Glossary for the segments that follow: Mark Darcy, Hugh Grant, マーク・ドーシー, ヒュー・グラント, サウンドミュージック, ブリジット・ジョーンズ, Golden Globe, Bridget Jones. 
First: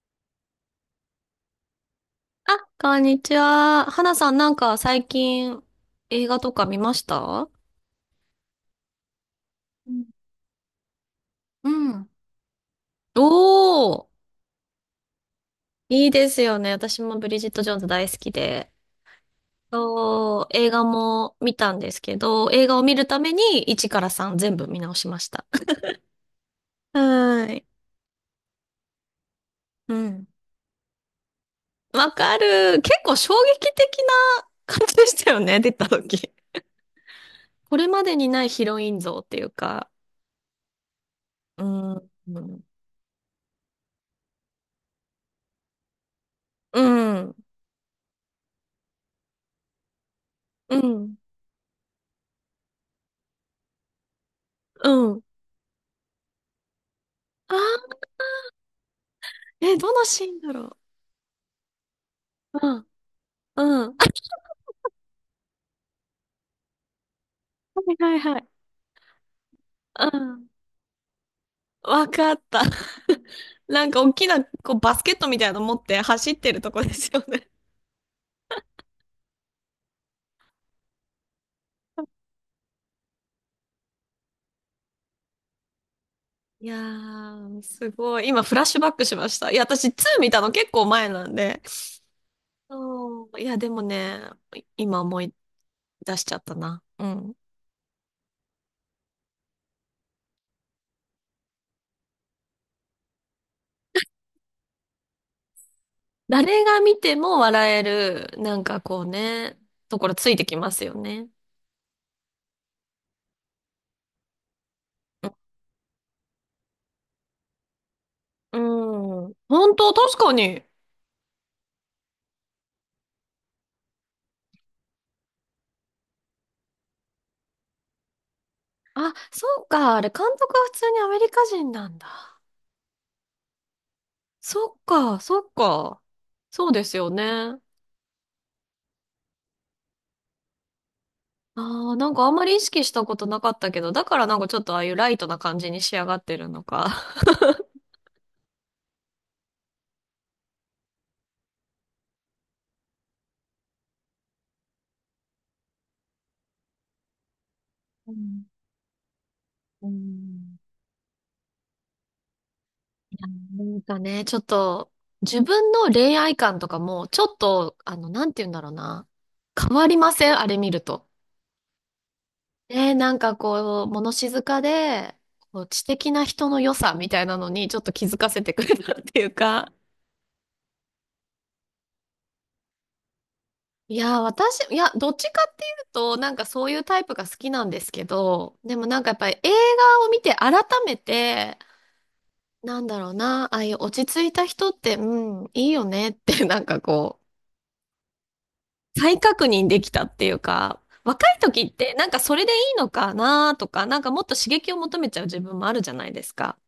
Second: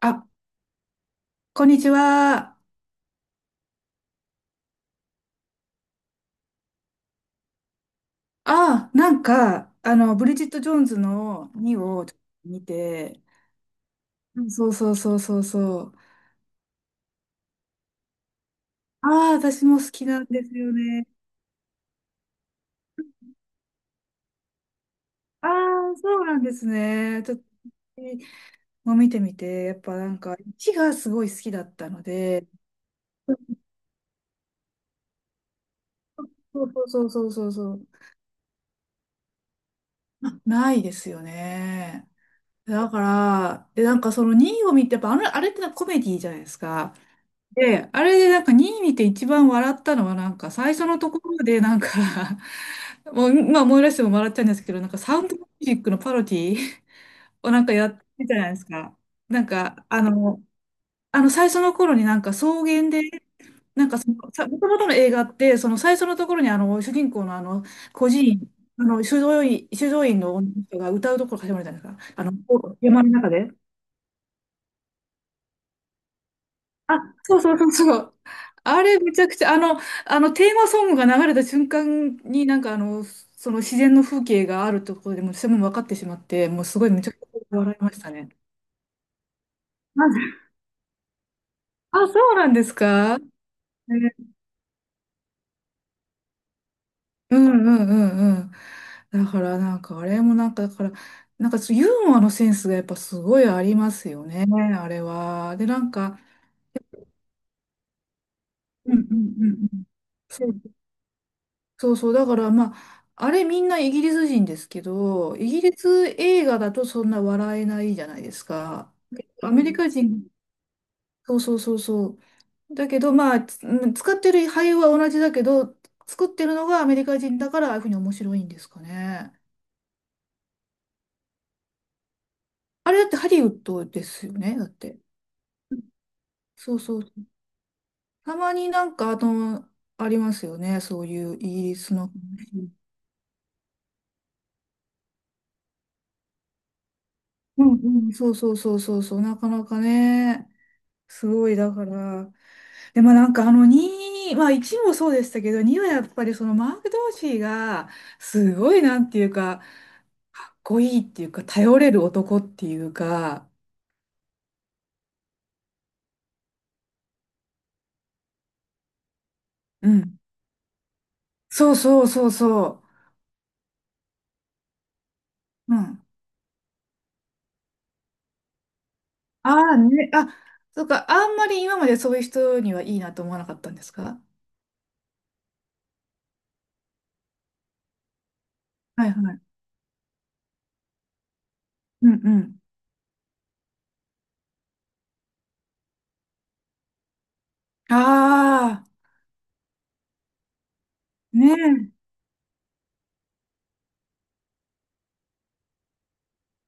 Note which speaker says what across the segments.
Speaker 1: あ、こんにち
Speaker 2: あ、
Speaker 1: は。
Speaker 2: こんにちは。花さん、最近映画とか見ました？うん
Speaker 1: ブリジット・ジョーンズの
Speaker 2: う
Speaker 1: 2を
Speaker 2: ん
Speaker 1: ちょっと見
Speaker 2: お
Speaker 1: て、
Speaker 2: ー、
Speaker 1: うんそうそうそうそうそう。
Speaker 2: いいですよね。私もブリジット・ジョーンズ大好きで。
Speaker 1: ああ、私も好きなん
Speaker 2: そ
Speaker 1: で
Speaker 2: う、
Speaker 1: す
Speaker 2: 映
Speaker 1: よ
Speaker 2: 画
Speaker 1: ね。
Speaker 2: も見たんですけど、映画を見るために1から3全部見直しました。
Speaker 1: ああ、そうなんです ね。ちょっと、
Speaker 2: はーい。
Speaker 1: もう見てみて、やっ
Speaker 2: う
Speaker 1: ぱなん
Speaker 2: ん。
Speaker 1: か、1がすごい好きだったの
Speaker 2: わか
Speaker 1: で、
Speaker 2: る。結構衝撃的な感じでしたよね、出た時。
Speaker 1: そうそうそうそうそ
Speaker 2: こ
Speaker 1: う、
Speaker 2: れまでにないヒロイン像っていうか、
Speaker 1: あないですよ
Speaker 2: う
Speaker 1: ね。
Speaker 2: ん、うん、
Speaker 1: だから、で、なんかその2を見て、やっぱ、あれってなコメディじゃないです
Speaker 2: う
Speaker 1: か。
Speaker 2: ん、
Speaker 1: で、あれでなんか2位見て一番笑ったのはなんか最初のと
Speaker 2: う
Speaker 1: ころでなんか もう、まあ思い出しても笑っちゃうんですけど、なんかサ
Speaker 2: ん。
Speaker 1: ウンドミュージックのパロディを
Speaker 2: あ
Speaker 1: なんかやっ
Speaker 2: あ、
Speaker 1: てたじゃないですか。なん
Speaker 2: え、
Speaker 1: か
Speaker 2: ど
Speaker 1: あ
Speaker 2: のシーン
Speaker 1: の、
Speaker 2: だろ
Speaker 1: あの最初の頃になんか草
Speaker 2: う。うん。
Speaker 1: 原で、
Speaker 2: うん。あ、
Speaker 1: もともとの映画って、その最初のところにあの主人公のあの
Speaker 2: はい
Speaker 1: 孤
Speaker 2: はい
Speaker 1: 児
Speaker 2: はい。
Speaker 1: 院、あの修道院、修道
Speaker 2: う
Speaker 1: 院の
Speaker 2: ん。
Speaker 1: 女の人が歌うところ始まるじゃないです
Speaker 2: わ
Speaker 1: か。あ
Speaker 2: か
Speaker 1: の、
Speaker 2: った。
Speaker 1: 山の中で。
Speaker 2: なんか大きなこうバスケットみたいなの持って走ってるとこで
Speaker 1: あ、
Speaker 2: すよ
Speaker 1: そう
Speaker 2: ね。
Speaker 1: そうそうそう。あれめちゃくちゃ、あのテーマソングが流れた瞬間にその自然の風景があるところでもうそれも分かってしまって、もう
Speaker 2: いや
Speaker 1: すごいめちゃくちゃ
Speaker 2: ー、
Speaker 1: 笑い
Speaker 2: す
Speaker 1: ました
Speaker 2: ごい。
Speaker 1: ね。
Speaker 2: 今フラッシュバックしました。いや、私2
Speaker 1: なんで
Speaker 2: 見たの結構前なんで。
Speaker 1: あ、そうなんですか
Speaker 2: そ
Speaker 1: ね
Speaker 2: う。いや、でもね、今思い出しちゃったな。うん。
Speaker 1: うんうんうんうん。だからなんかあれもなんか、だから、なんかそうユーモアのセンスがやっぱすごいありますよね、あれは。で、なんか、
Speaker 2: 誰が見ても笑える、
Speaker 1: うんう
Speaker 2: こう
Speaker 1: んうん
Speaker 2: ね、
Speaker 1: うん。
Speaker 2: ところついてきますよね。
Speaker 1: そうそう、だからまあ、あれみんなイギリス人ですけど、イギリス映画だとそんな笑えないじゃないです
Speaker 2: う
Speaker 1: か。
Speaker 2: ん。
Speaker 1: アメリ
Speaker 2: 本
Speaker 1: カ
Speaker 2: 当、確
Speaker 1: 人、
Speaker 2: かに。
Speaker 1: そうそうそうそう。だけどまあ、つうん使ってる俳優は同じだけど、作ってるのがアメリカ人だからああいうふうに面白いんですか
Speaker 2: あ、
Speaker 1: ね。
Speaker 2: そうか。あれ、監督は普通にアメリカ人なんだ。
Speaker 1: あれだってハリウッドですよね、だっ
Speaker 2: そっ
Speaker 1: て。
Speaker 2: か、そっか。そう
Speaker 1: そう
Speaker 2: です
Speaker 1: そう。
Speaker 2: よね。
Speaker 1: たまになんか、あの、ありますよね、そういうイギリ
Speaker 2: あ
Speaker 1: ス
Speaker 2: あ、
Speaker 1: の話。
Speaker 2: あんまり意識したことなかったけど、だからちょっとああいうライトな感じに仕上がってるのか。
Speaker 1: うんうん、そうそうそうそうそう、なかなかね、すごいだから。でもなんかあの2、まあ1もそうでしたけど、2はやっぱりそのマーク・ドーシーが、
Speaker 2: うん、
Speaker 1: すごいなんていうか、
Speaker 2: う
Speaker 1: か
Speaker 2: ん、
Speaker 1: っこいいっていうか、頼れる男っていう
Speaker 2: いや、
Speaker 1: か、
Speaker 2: ちょっと、自分の恋愛観とかも、ちょっと、なんて言うんだろうな。変わ
Speaker 1: う
Speaker 2: りま
Speaker 1: ん。
Speaker 2: せんあれ見ると。
Speaker 1: そうそうそうそ
Speaker 2: なんかこう、物静かで、こう
Speaker 1: う。う
Speaker 2: 知
Speaker 1: ん。
Speaker 2: 的な人の良さみたいなのに、ちょっと気づかせてくれたっていう
Speaker 1: あ
Speaker 2: か。
Speaker 1: あね、あ、そうか、あんまり今までそういう人にはいいなと思わなかったんです
Speaker 2: いや
Speaker 1: か
Speaker 2: ー、私、いや、どっちかっていうと、そういうタイプが好きなんですけど、でも
Speaker 1: はい
Speaker 2: やっぱり
Speaker 1: はい。
Speaker 2: 映画を見て改めて、
Speaker 1: うんうん。
Speaker 2: なんだろうな、ああいう落ち着いた人って、うん、いいよねって、なんかこ
Speaker 1: ああ、
Speaker 2: う、再確認できたっていうか、若い
Speaker 1: ね
Speaker 2: 時って
Speaker 1: え。
Speaker 2: なんかそれでいいのかなとか、なんかもっと刺激を求めちゃう自分もあるじゃないですか。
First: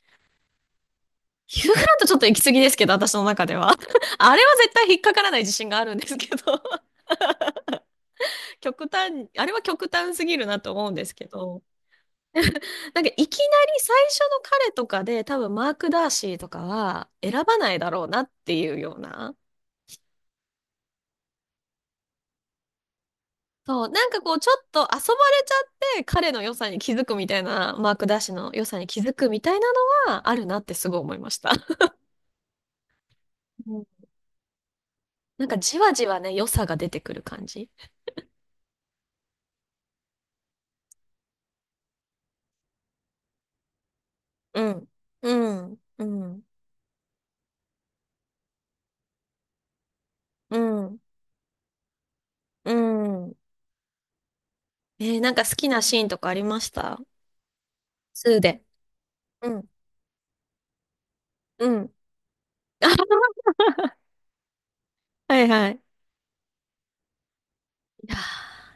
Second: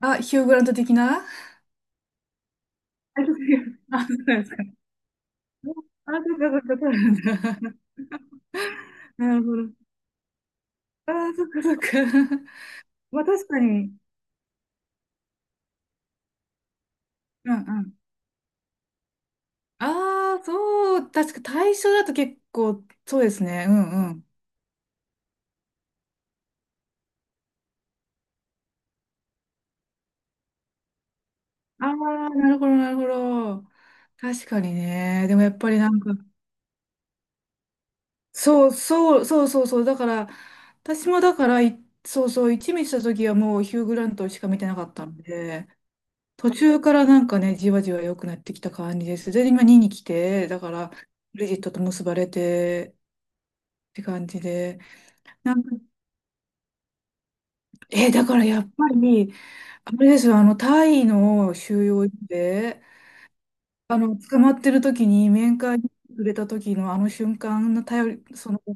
Speaker 1: あ、ヒュー・グラント的なあ、
Speaker 2: ヒューガラントちょっと行き過ぎですけど、私の中では。
Speaker 1: そ
Speaker 2: あ
Speaker 1: う
Speaker 2: れ
Speaker 1: です
Speaker 2: は
Speaker 1: か。
Speaker 2: 絶対引っかからない自信があるんで
Speaker 1: あ、
Speaker 2: す
Speaker 1: そ
Speaker 2: けど、
Speaker 1: っかそっか、そう なんだ。
Speaker 2: 極端、
Speaker 1: なる
Speaker 2: あれ
Speaker 1: ほ
Speaker 2: は極
Speaker 1: ど。
Speaker 2: 端すぎるなと思うんで
Speaker 1: あ、
Speaker 2: すけ
Speaker 1: そっ
Speaker 2: ど。
Speaker 1: かそっか。まあ
Speaker 2: いきな
Speaker 1: 確か
Speaker 2: り
Speaker 1: に。
Speaker 2: 最初の彼とかで多分マーク・ダーシーとかは選
Speaker 1: うん
Speaker 2: ばない
Speaker 1: う
Speaker 2: だ
Speaker 1: ん。
Speaker 2: ろうなっていうような。
Speaker 1: ああ、そう、確か対象だと結構、そうですね。う
Speaker 2: そう、な
Speaker 1: ん
Speaker 2: ん
Speaker 1: う
Speaker 2: か
Speaker 1: ん。
Speaker 2: こうちょっと遊ばれちゃって彼の良さに気づくみたいな、マーク・ダーシーの良さに気づくみたいなのはあるなってすごい思いました。
Speaker 1: ああ、なるほど、なるほど。
Speaker 2: うん、
Speaker 1: 確かにね。で も
Speaker 2: なん
Speaker 1: やっ
Speaker 2: か
Speaker 1: ぱ
Speaker 2: じ
Speaker 1: りな
Speaker 2: わ
Speaker 1: ん
Speaker 2: じ
Speaker 1: か、
Speaker 2: わね、良さが出てくる感じ。
Speaker 1: そうそう、そうそうそう。だから、私もだから、そうそう、一味した時はもうヒュー・グラントしか見
Speaker 2: う
Speaker 1: てなか
Speaker 2: ん。
Speaker 1: ったん
Speaker 2: う
Speaker 1: で、
Speaker 2: ん。うん。
Speaker 1: 途中からなんかね、じわじわ良くなってきた感じです。で、今2に来て、
Speaker 2: う
Speaker 1: だから、
Speaker 2: ん。
Speaker 1: ブリジットと結ばれ
Speaker 2: う
Speaker 1: て
Speaker 2: ん。
Speaker 1: って感じで。
Speaker 2: えー、なんか好
Speaker 1: なん
Speaker 2: き
Speaker 1: か
Speaker 2: なシーンとかありました？
Speaker 1: えーだ
Speaker 2: ス
Speaker 1: か
Speaker 2: ー
Speaker 1: らや
Speaker 2: で。
Speaker 1: っぱり、
Speaker 2: うん。
Speaker 1: あれですよ、あの、タイの
Speaker 2: う
Speaker 1: 収
Speaker 2: ん。
Speaker 1: 容所で、あの、捕まってる時に
Speaker 2: はい
Speaker 1: 面
Speaker 2: はい。
Speaker 1: 会
Speaker 2: い
Speaker 1: に来れた時のあの瞬間の頼
Speaker 2: や
Speaker 1: り、その、
Speaker 2: ー、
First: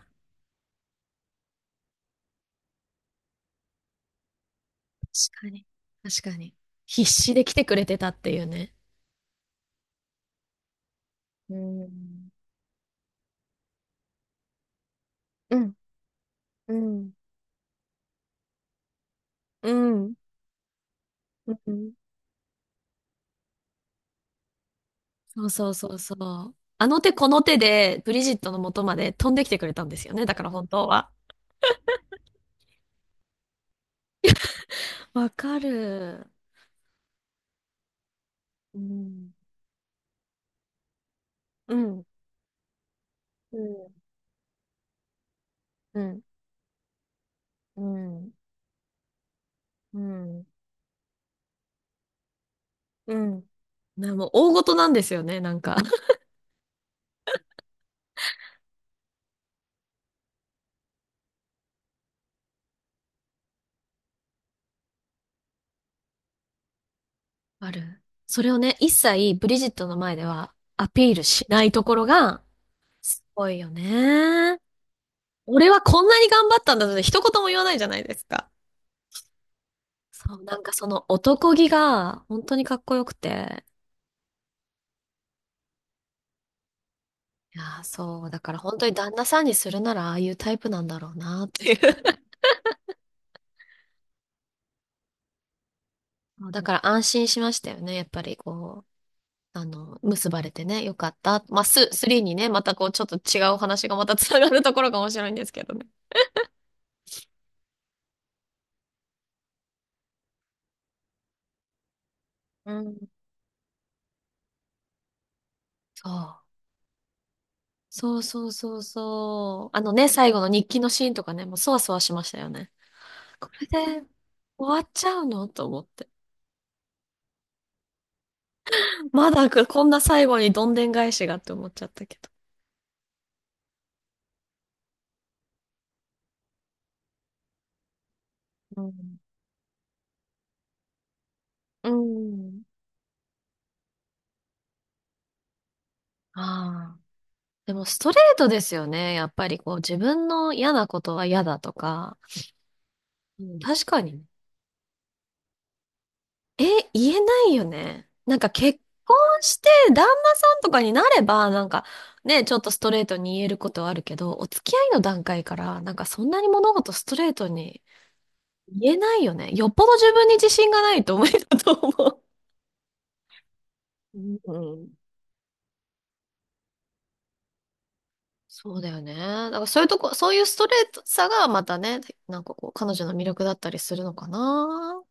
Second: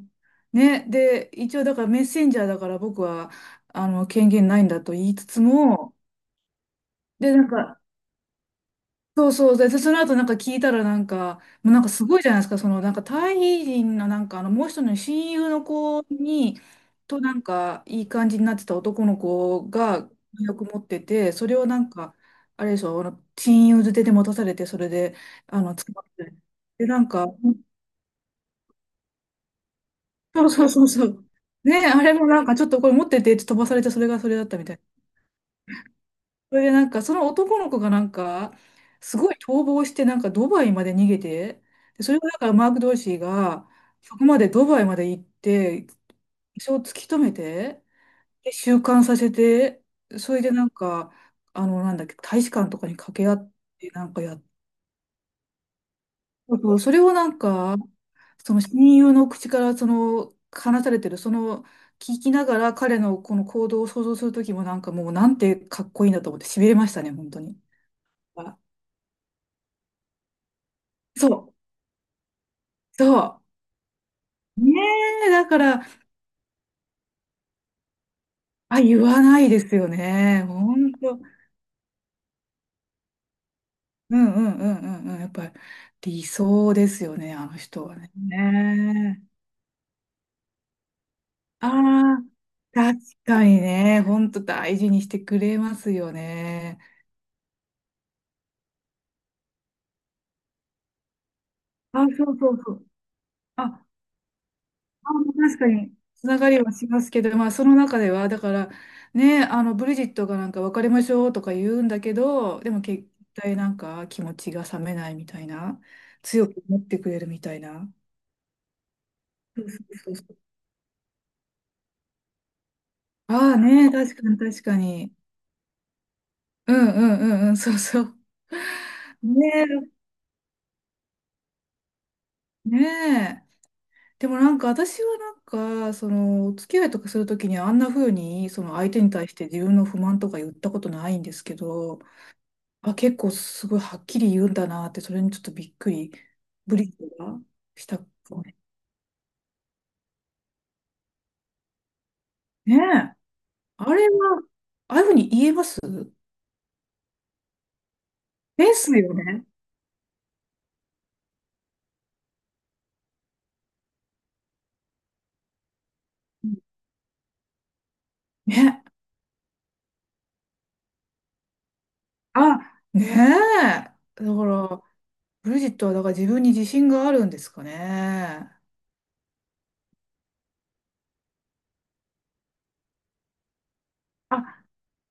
Speaker 1: ね、で、一応だからメッセンジャーだから僕は、あの、権限ないんだと言いつ
Speaker 2: 確
Speaker 1: つ
Speaker 2: かに。
Speaker 1: も、
Speaker 2: 確かに。必
Speaker 1: で、
Speaker 2: 死
Speaker 1: な
Speaker 2: で
Speaker 1: ん
Speaker 2: 来てく
Speaker 1: か、
Speaker 2: れてたっていうね。
Speaker 1: そうそう。で、その後なんか聞いたらなんか、
Speaker 2: う
Speaker 1: もうなんかすごいじ
Speaker 2: ん。
Speaker 1: ゃないですか。そのなんかタイ人のなんかあのもう一人の親友
Speaker 2: う
Speaker 1: の
Speaker 2: ん。
Speaker 1: 子に、
Speaker 2: うん。
Speaker 1: となんかいい感じになってた男の子
Speaker 2: う
Speaker 1: が
Speaker 2: ん。
Speaker 1: よく持ってて、そ
Speaker 2: う
Speaker 1: れをなん
Speaker 2: ん。
Speaker 1: か、あれでしょ、あの親友づてで持たされて、それで、
Speaker 2: そう
Speaker 1: あ
Speaker 2: そう
Speaker 1: の、
Speaker 2: そ
Speaker 1: 捕
Speaker 2: う
Speaker 1: まっ
Speaker 2: そ
Speaker 1: て。
Speaker 2: う。あ
Speaker 1: で、な
Speaker 2: の
Speaker 1: ん
Speaker 2: 手
Speaker 1: か、
Speaker 2: この手でブリジットの元まで飛んできてくれたんですよね。だか
Speaker 1: そ
Speaker 2: ら
Speaker 1: うそ
Speaker 2: 本
Speaker 1: うそ
Speaker 2: 当
Speaker 1: うそ
Speaker 2: は。
Speaker 1: う。ね、あれもなんかちょっとこれ持っててって飛ばされて、それがそれだったみたいな。
Speaker 2: わかる。
Speaker 1: それでなんか、その男の子がなんか、
Speaker 2: う
Speaker 1: すご
Speaker 2: ん。
Speaker 1: い逃亡して、なんかドバイまで逃げて、
Speaker 2: う
Speaker 1: で
Speaker 2: ん。
Speaker 1: それをだからマーク・ドーシー
Speaker 2: う
Speaker 1: が、
Speaker 2: ん。
Speaker 1: そこまでドバイまで行って、
Speaker 2: うん。
Speaker 1: 一応突き止め
Speaker 2: う
Speaker 1: て、
Speaker 2: ん。
Speaker 1: で、収監させて、
Speaker 2: う
Speaker 1: それ
Speaker 2: ん。
Speaker 1: でなんか、あの、なんだっけ、大使館とかに掛
Speaker 2: う
Speaker 1: け合
Speaker 2: ん
Speaker 1: って、なん
Speaker 2: な、
Speaker 1: か
Speaker 2: もう
Speaker 1: やっ
Speaker 2: 大事なんですよね、なんか。
Speaker 1: そうそれをなんか、その親友の口から、その、話されてる、その、聞きながら彼のこの行動を想像するときもなんかもうなんてかっこいいんだと思って、痺れましたね、本当に。
Speaker 2: ある。それをね、一切ブリジットの前ではアピール
Speaker 1: そ
Speaker 2: し
Speaker 1: う、
Speaker 2: ないところが、
Speaker 1: そ
Speaker 2: す
Speaker 1: う。
Speaker 2: ごいよね。
Speaker 1: ねだか
Speaker 2: 俺は
Speaker 1: ら、
Speaker 2: こんなに頑張ったんだって一言も言わないじゃないですか。
Speaker 1: あ、言わないですよ
Speaker 2: そう、
Speaker 1: ね。
Speaker 2: なんか
Speaker 1: ほ
Speaker 2: そ
Speaker 1: ん
Speaker 2: の
Speaker 1: と。
Speaker 2: 男気が本当にかっこよくて。
Speaker 1: うんうんうんうんうん。やっぱり理想ですよね、あの
Speaker 2: いやー、
Speaker 1: 人はね。
Speaker 2: そう、だから本当に旦
Speaker 1: ね
Speaker 2: 那さんにするならああいうタイプなんだろうなっていう。
Speaker 1: あ あ、確かにね。ほんと大事にしてくれますよ
Speaker 2: だか
Speaker 1: ね。
Speaker 2: ら安心しましたよね。やっぱりこう、あの、結ばれてね、よかった。まあ、ス、
Speaker 1: あ、
Speaker 2: 3
Speaker 1: そ
Speaker 2: に
Speaker 1: う
Speaker 2: ね、
Speaker 1: そう
Speaker 2: ま
Speaker 1: そ
Speaker 2: たこ
Speaker 1: う。
Speaker 2: うちょっと違うお話がまたつながるところが
Speaker 1: あ
Speaker 2: 面白いんです
Speaker 1: 確
Speaker 2: け
Speaker 1: か
Speaker 2: どね。
Speaker 1: に、つながりはしますけど、まあ、その中では、だから、ね、あの、ブリジットがなんか別れましょうとか言うんだけど、で
Speaker 2: う
Speaker 1: も
Speaker 2: ん。
Speaker 1: 結対なんか気持ちが冷めないみたいな、
Speaker 2: そう。
Speaker 1: 強く思ってくれるみたいな。
Speaker 2: そうそうそう
Speaker 1: そ
Speaker 2: そ
Speaker 1: う
Speaker 2: う。
Speaker 1: そ
Speaker 2: あの
Speaker 1: う
Speaker 2: ね、
Speaker 1: そうそ
Speaker 2: 最
Speaker 1: う。
Speaker 2: 後の日記のシーンとかね、もうそわそわしましたよね。こ
Speaker 1: ああ
Speaker 2: れ
Speaker 1: ね、
Speaker 2: で
Speaker 1: 確かに確か
Speaker 2: 終わっち
Speaker 1: に。
Speaker 2: ゃうのと思って。
Speaker 1: うんうんうんうん、そうそう。
Speaker 2: まだこん
Speaker 1: ね
Speaker 2: な最後にどんでん返しがって思っちゃったけど。
Speaker 1: え、ねえ。でもなんか私はなんか、その、お付き合いとかするときにあんな風に、その
Speaker 2: う
Speaker 1: 相手に
Speaker 2: ん。
Speaker 1: 対して自分の不満とか言ったことないんですけ
Speaker 2: ど。う
Speaker 1: ど、
Speaker 2: ん。
Speaker 1: あ、結構すごいはっきり言うんだなって、それにちょっとびっくり、ブリッ
Speaker 2: あ
Speaker 1: ジ
Speaker 2: あ。
Speaker 1: が
Speaker 2: でも
Speaker 1: し
Speaker 2: ス
Speaker 1: たか
Speaker 2: トレー
Speaker 1: も
Speaker 2: ト
Speaker 1: ね。
Speaker 2: ですよね。やっぱりこう自分の嫌なことは嫌だとか。
Speaker 1: ねえ、
Speaker 2: うん、確
Speaker 1: あ
Speaker 2: か
Speaker 1: れ
Speaker 2: に。
Speaker 1: は、ああいうふうに言えます
Speaker 2: え、言えないよね。なんか
Speaker 1: で
Speaker 2: 結
Speaker 1: すよ
Speaker 2: 婚
Speaker 1: ね。
Speaker 2: して旦那さんとかになれば、なんかね、ちょっとストレートに言えることはあるけど、お付き合いの段階から、なんかそんな
Speaker 1: う
Speaker 2: に
Speaker 1: ん
Speaker 2: 物事ストレートに
Speaker 1: ね、
Speaker 2: 言えないよね。よっぽど自分に自信がないと無理だと思
Speaker 1: あ、ね
Speaker 2: う。
Speaker 1: え。だ
Speaker 2: う
Speaker 1: から、
Speaker 2: ん。
Speaker 1: ブリジットはだから自分に自信があるんですかね。
Speaker 2: そうだよね。だからそういうとこ、そういうストレートさがまたね、なんかこう、彼女の魅力だったりするのか
Speaker 1: あ、
Speaker 2: な。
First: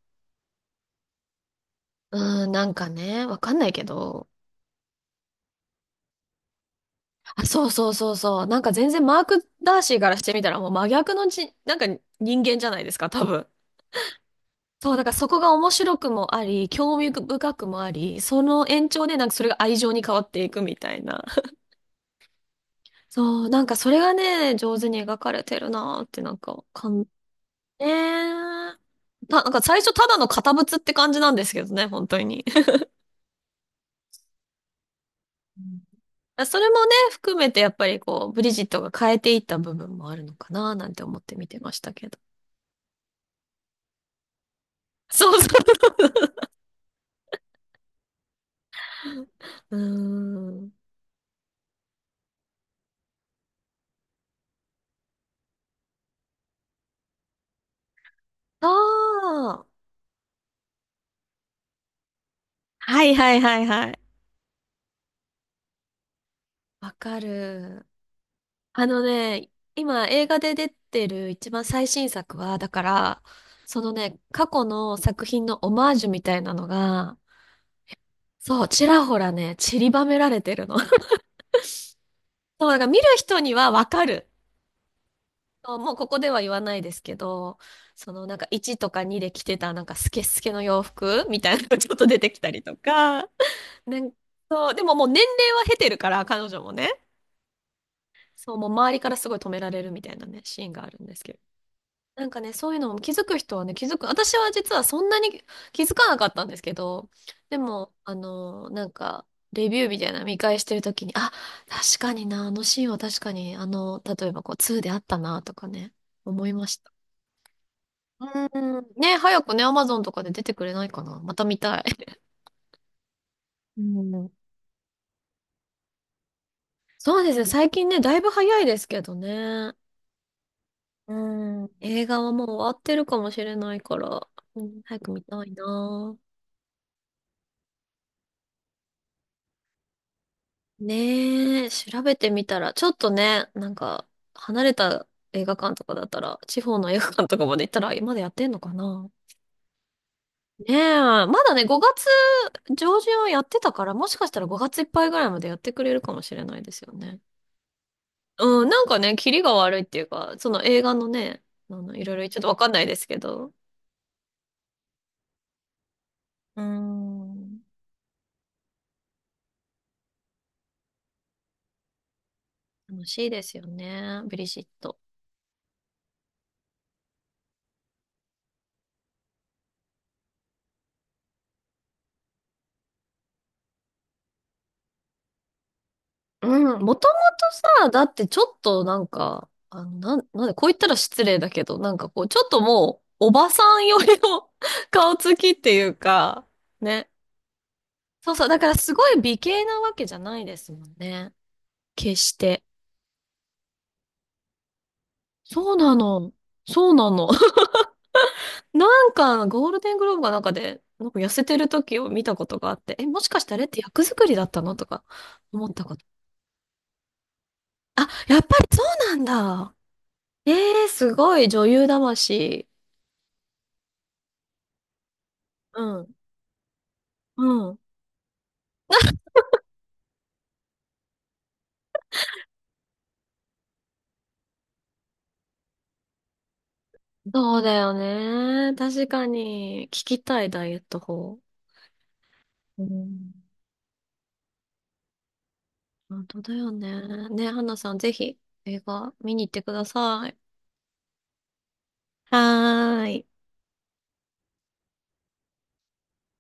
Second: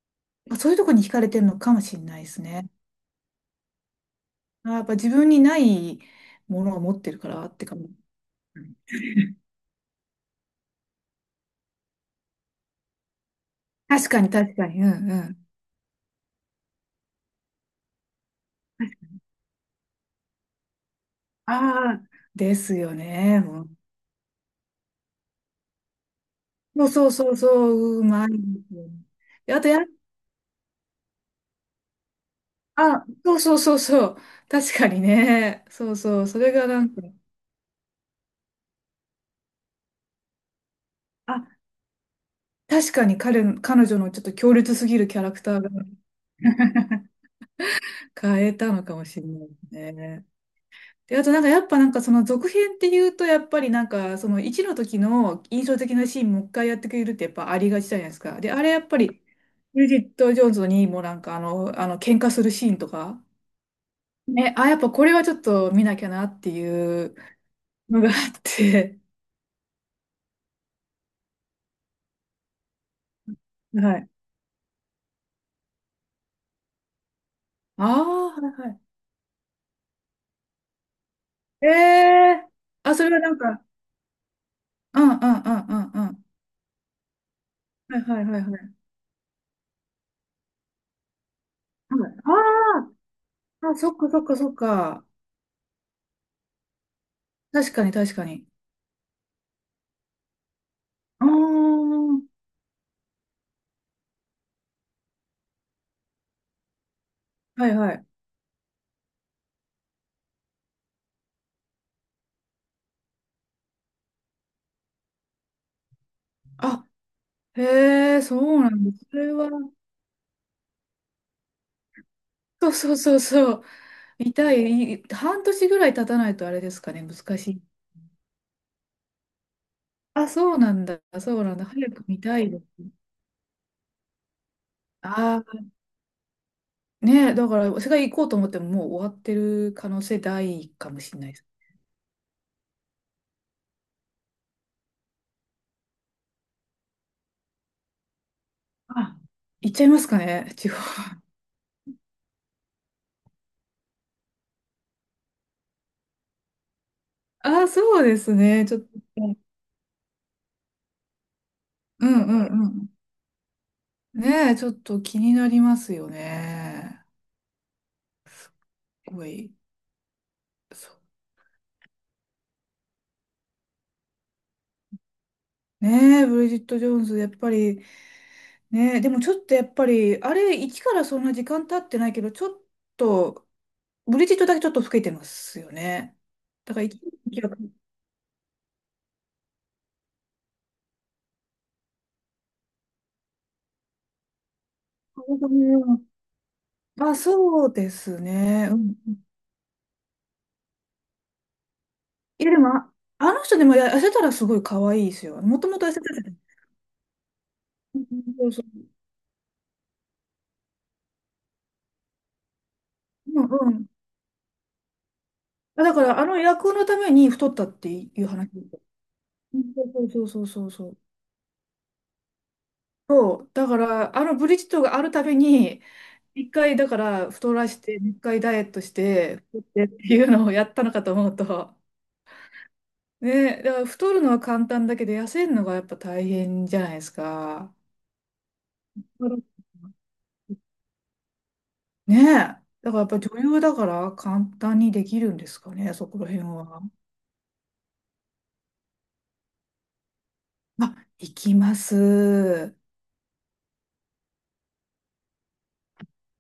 Speaker 1: そういうとこに惹かれてるのかもしれないです
Speaker 2: うん、な
Speaker 1: ね。
Speaker 2: んかね、わかんないけど。
Speaker 1: あ、やっぱ自分にないものを持ってるか
Speaker 2: あ、
Speaker 1: らっ
Speaker 2: そ
Speaker 1: て
Speaker 2: う
Speaker 1: か
Speaker 2: そ
Speaker 1: も。
Speaker 2: うそうそう。なんか全然マーク・ ダーシーからしてみたらもう真逆のじ、なんか人間じゃないですか、多分。
Speaker 1: 確かに確かに、う
Speaker 2: そう、だか
Speaker 1: ん
Speaker 2: ら
Speaker 1: う
Speaker 2: そこ
Speaker 1: ん。
Speaker 2: が面白くもあり、興味深くもあり、その延長でなんかそれが愛情に変わっていくみたいな。
Speaker 1: ああ、ですよ
Speaker 2: そ
Speaker 1: ね。
Speaker 2: う、なんかそれがね、上手に描かれてるなーってなんか、
Speaker 1: そ
Speaker 2: か
Speaker 1: う
Speaker 2: ん、ね
Speaker 1: そうそうそう、うまいです
Speaker 2: ー、
Speaker 1: よ。
Speaker 2: た、なん
Speaker 1: で
Speaker 2: か
Speaker 1: あとや、
Speaker 2: 最初ただの堅物って感じなんですけどね、本当に。
Speaker 1: あ、そうそうそうそう、確かに
Speaker 2: う
Speaker 1: ね、
Speaker 2: ん、
Speaker 1: そうそう、それ
Speaker 2: そ
Speaker 1: が
Speaker 2: れ
Speaker 1: な
Speaker 2: もね、
Speaker 1: んか、
Speaker 2: 含めてやっぱりこう、ブリジットが変えていった部分もあるのかなーなんて思って見
Speaker 1: あ、
Speaker 2: てましたけど。
Speaker 1: 確かに彼女のちょっと強烈すぎる キャ
Speaker 2: そ
Speaker 1: ラ
Speaker 2: う
Speaker 1: ク
Speaker 2: そ
Speaker 1: ターが 変えたのかもしれないで
Speaker 2: う。う
Speaker 1: すね。
Speaker 2: ーん。
Speaker 1: で、あとなんかやっぱなんかその続編っていうと、やっぱりなんかその1の時の印象的なシーンもう一回やってくれるってやっぱありがちじゃないですか。で、あ
Speaker 2: あ
Speaker 1: れやっぱり、
Speaker 2: あ。
Speaker 1: ブリジット・ジョーンズにもなんかあの、あの喧嘩するシーンと
Speaker 2: はい
Speaker 1: か、
Speaker 2: はいはいはい。
Speaker 1: ね、あ、やっぱこれはちょっと見なきゃなって
Speaker 2: わ
Speaker 1: いう
Speaker 2: かる。
Speaker 1: のがあっ
Speaker 2: あ
Speaker 1: て、
Speaker 2: のね、今映画で出てる一番最新作は、だから、そ の
Speaker 1: はい。
Speaker 2: ね、過去の作品のオマージュみたいなのが、
Speaker 1: ああ、はい
Speaker 2: そう、
Speaker 1: はい。
Speaker 2: ちらほらね、散りばめられてるの。
Speaker 1: ええ
Speaker 2: そう、だから
Speaker 1: あ、
Speaker 2: 見る
Speaker 1: それはなん
Speaker 2: 人に
Speaker 1: か、
Speaker 2: はわかる。
Speaker 1: うんうんう
Speaker 2: そう
Speaker 1: ん
Speaker 2: もう
Speaker 1: う
Speaker 2: こ
Speaker 1: んう
Speaker 2: こ
Speaker 1: ん。
Speaker 2: では言わないですけど、
Speaker 1: はい
Speaker 2: そ
Speaker 1: は
Speaker 2: の
Speaker 1: い
Speaker 2: なん
Speaker 1: はい
Speaker 2: か
Speaker 1: は
Speaker 2: 1
Speaker 1: い。
Speaker 2: とか2で着てたなんかスケスケの洋服みたいなのがちょっ
Speaker 1: は
Speaker 2: と
Speaker 1: い
Speaker 2: 出てきたりと
Speaker 1: あ
Speaker 2: か、
Speaker 1: あーあ、そっか
Speaker 2: ね、
Speaker 1: そっかそっ
Speaker 2: そう、でもも
Speaker 1: か。
Speaker 2: う年齢は経てるから、彼女もね、
Speaker 1: 確かに確かに。
Speaker 2: そう、もう周りからすごい止められるみたいなね、シーンがあるんです
Speaker 1: ああ、
Speaker 2: けど。
Speaker 1: は
Speaker 2: なんかね、そういうのも気づく人はね、気づく。私は実はそんなに気づかなかったんですけど、で
Speaker 1: い
Speaker 2: も、
Speaker 1: はい。
Speaker 2: あの、なんか、レビューみたいなの見返してるときに、あ、確かにな、あのシーンは確かに、あの、例えばこう、2であったな、とかね、思いまし
Speaker 1: あ、
Speaker 2: た。
Speaker 1: へえ、そ
Speaker 2: う
Speaker 1: うなん
Speaker 2: ん。
Speaker 1: です。そ
Speaker 2: ね、
Speaker 1: れ
Speaker 2: 早
Speaker 1: は、
Speaker 2: くね、アマゾンとかで出てくれないかな。また見たい。
Speaker 1: そうそうそうそう。
Speaker 2: うん。
Speaker 1: 痛い、い半年ぐらい経たないとあれですかね、難
Speaker 2: そうですね、
Speaker 1: しい。
Speaker 2: 最近ね、だいぶ早いですけどね。
Speaker 1: あ、そうなんだ、
Speaker 2: う
Speaker 1: そうなんだ。
Speaker 2: ん。
Speaker 1: 早く
Speaker 2: 映
Speaker 1: 見
Speaker 2: 画は
Speaker 1: た
Speaker 2: もう
Speaker 1: いです。
Speaker 2: 終わってるかもしれないから、うん、早く見たい
Speaker 1: あ
Speaker 2: な。
Speaker 1: ねえ、だから世界行こうと思ってももう終わってる可能性大かもしれないです。
Speaker 2: ねえ、調べてみたら、ちょっとね、なんか、離れた映画館とかだったら、地方の映画館とかまで行ったら、まだやってんのかな。
Speaker 1: あ、行っちゃいますかね、地
Speaker 2: ね
Speaker 1: 方
Speaker 2: え、
Speaker 1: は。
Speaker 2: まだね、5月上旬はやってたから、もしかしたら5月いっぱいぐらいまでやってくれるかもしれないですよね。
Speaker 1: ああ、そうです
Speaker 2: う
Speaker 1: ね。
Speaker 2: ん、
Speaker 1: ちょっ
Speaker 2: なん
Speaker 1: と、
Speaker 2: かね、
Speaker 1: う
Speaker 2: キ
Speaker 1: ん
Speaker 2: リが悪いっていうか、その映画のね、あの、い
Speaker 1: う
Speaker 2: ろい
Speaker 1: ん
Speaker 2: ろちょっとわ
Speaker 1: う
Speaker 2: かんない
Speaker 1: ん。
Speaker 2: ですけど、
Speaker 1: ねえ、ちょっと気になりますよ
Speaker 2: うー
Speaker 1: ね。
Speaker 2: ん、
Speaker 1: すごい。そう
Speaker 2: 楽しいですよね、ブリシット。
Speaker 1: ねえ、ブリジット・ジョーンズ、やっぱり、ねえ、でもちょっとやっぱり、あれ、1からそんな時間経ってないけど、ちょっと、ブリジットだけちょっと老けてますよね。
Speaker 2: う
Speaker 1: だ
Speaker 2: ん、も
Speaker 1: か
Speaker 2: と
Speaker 1: ら
Speaker 2: も
Speaker 1: 一
Speaker 2: と
Speaker 1: 時期は、
Speaker 2: さ、だってちょっとなんか、あの、なん、なんで、こう言ったら失礼だけど、なんかこう、ちょっともう、おばさんよりの 顔つきっていうか、ね。
Speaker 1: あ、そうです
Speaker 2: そうそう、だか
Speaker 1: ね。
Speaker 2: ら
Speaker 1: う
Speaker 2: す
Speaker 1: ん
Speaker 2: ごい美形なわけじゃないですもんね。決し
Speaker 1: いや、で
Speaker 2: て。
Speaker 1: も、ああの人でもや痩せたらすごい可愛いですよ。もと
Speaker 2: そう
Speaker 1: もと痩
Speaker 2: な
Speaker 1: せてたじゃ
Speaker 2: の。
Speaker 1: ん。
Speaker 2: そうなの。
Speaker 1: うんうんそうそ
Speaker 2: なんか、ゴールデングローブかなんかで、なんか痩せてる時を見たことがあって、え、もしか
Speaker 1: う。う
Speaker 2: してあれっ
Speaker 1: んう
Speaker 2: て
Speaker 1: ん。
Speaker 2: 役作りだったのとか思った
Speaker 1: あ、だ
Speaker 2: こ
Speaker 1: か
Speaker 2: と。
Speaker 1: ら、あの役のために太ったって
Speaker 2: あ、
Speaker 1: いう
Speaker 2: やっ
Speaker 1: 話。
Speaker 2: ぱりそうなん
Speaker 1: うん
Speaker 2: だ。
Speaker 1: そうそう
Speaker 2: え
Speaker 1: そうそう
Speaker 2: ー、
Speaker 1: そう。
Speaker 2: すごい女優魂。
Speaker 1: そうだから、あのブリヂットがあるたび
Speaker 2: う
Speaker 1: に、
Speaker 2: ん。
Speaker 1: 一回、だから、
Speaker 2: う
Speaker 1: 太ら
Speaker 2: ん。
Speaker 1: して、一回ダイエットして、太ってっていうのをやったのかと思うと、ね、だから太るのは簡単だけど、痩せるのがやっぱ大変じゃないです
Speaker 2: そう
Speaker 1: か。
Speaker 2: だよね。確か
Speaker 1: うん
Speaker 2: に。聞きたいダイエット法。
Speaker 1: ねえ。
Speaker 2: う
Speaker 1: だからやっぱり
Speaker 2: ん。
Speaker 1: 女優だから簡単にできるんですかね、そこら
Speaker 2: 本当
Speaker 1: 辺
Speaker 2: だよ
Speaker 1: は。
Speaker 2: ね。ね、花さん、ぜひ映画見に行ってください。
Speaker 1: あ、行きます。
Speaker 2: はーい。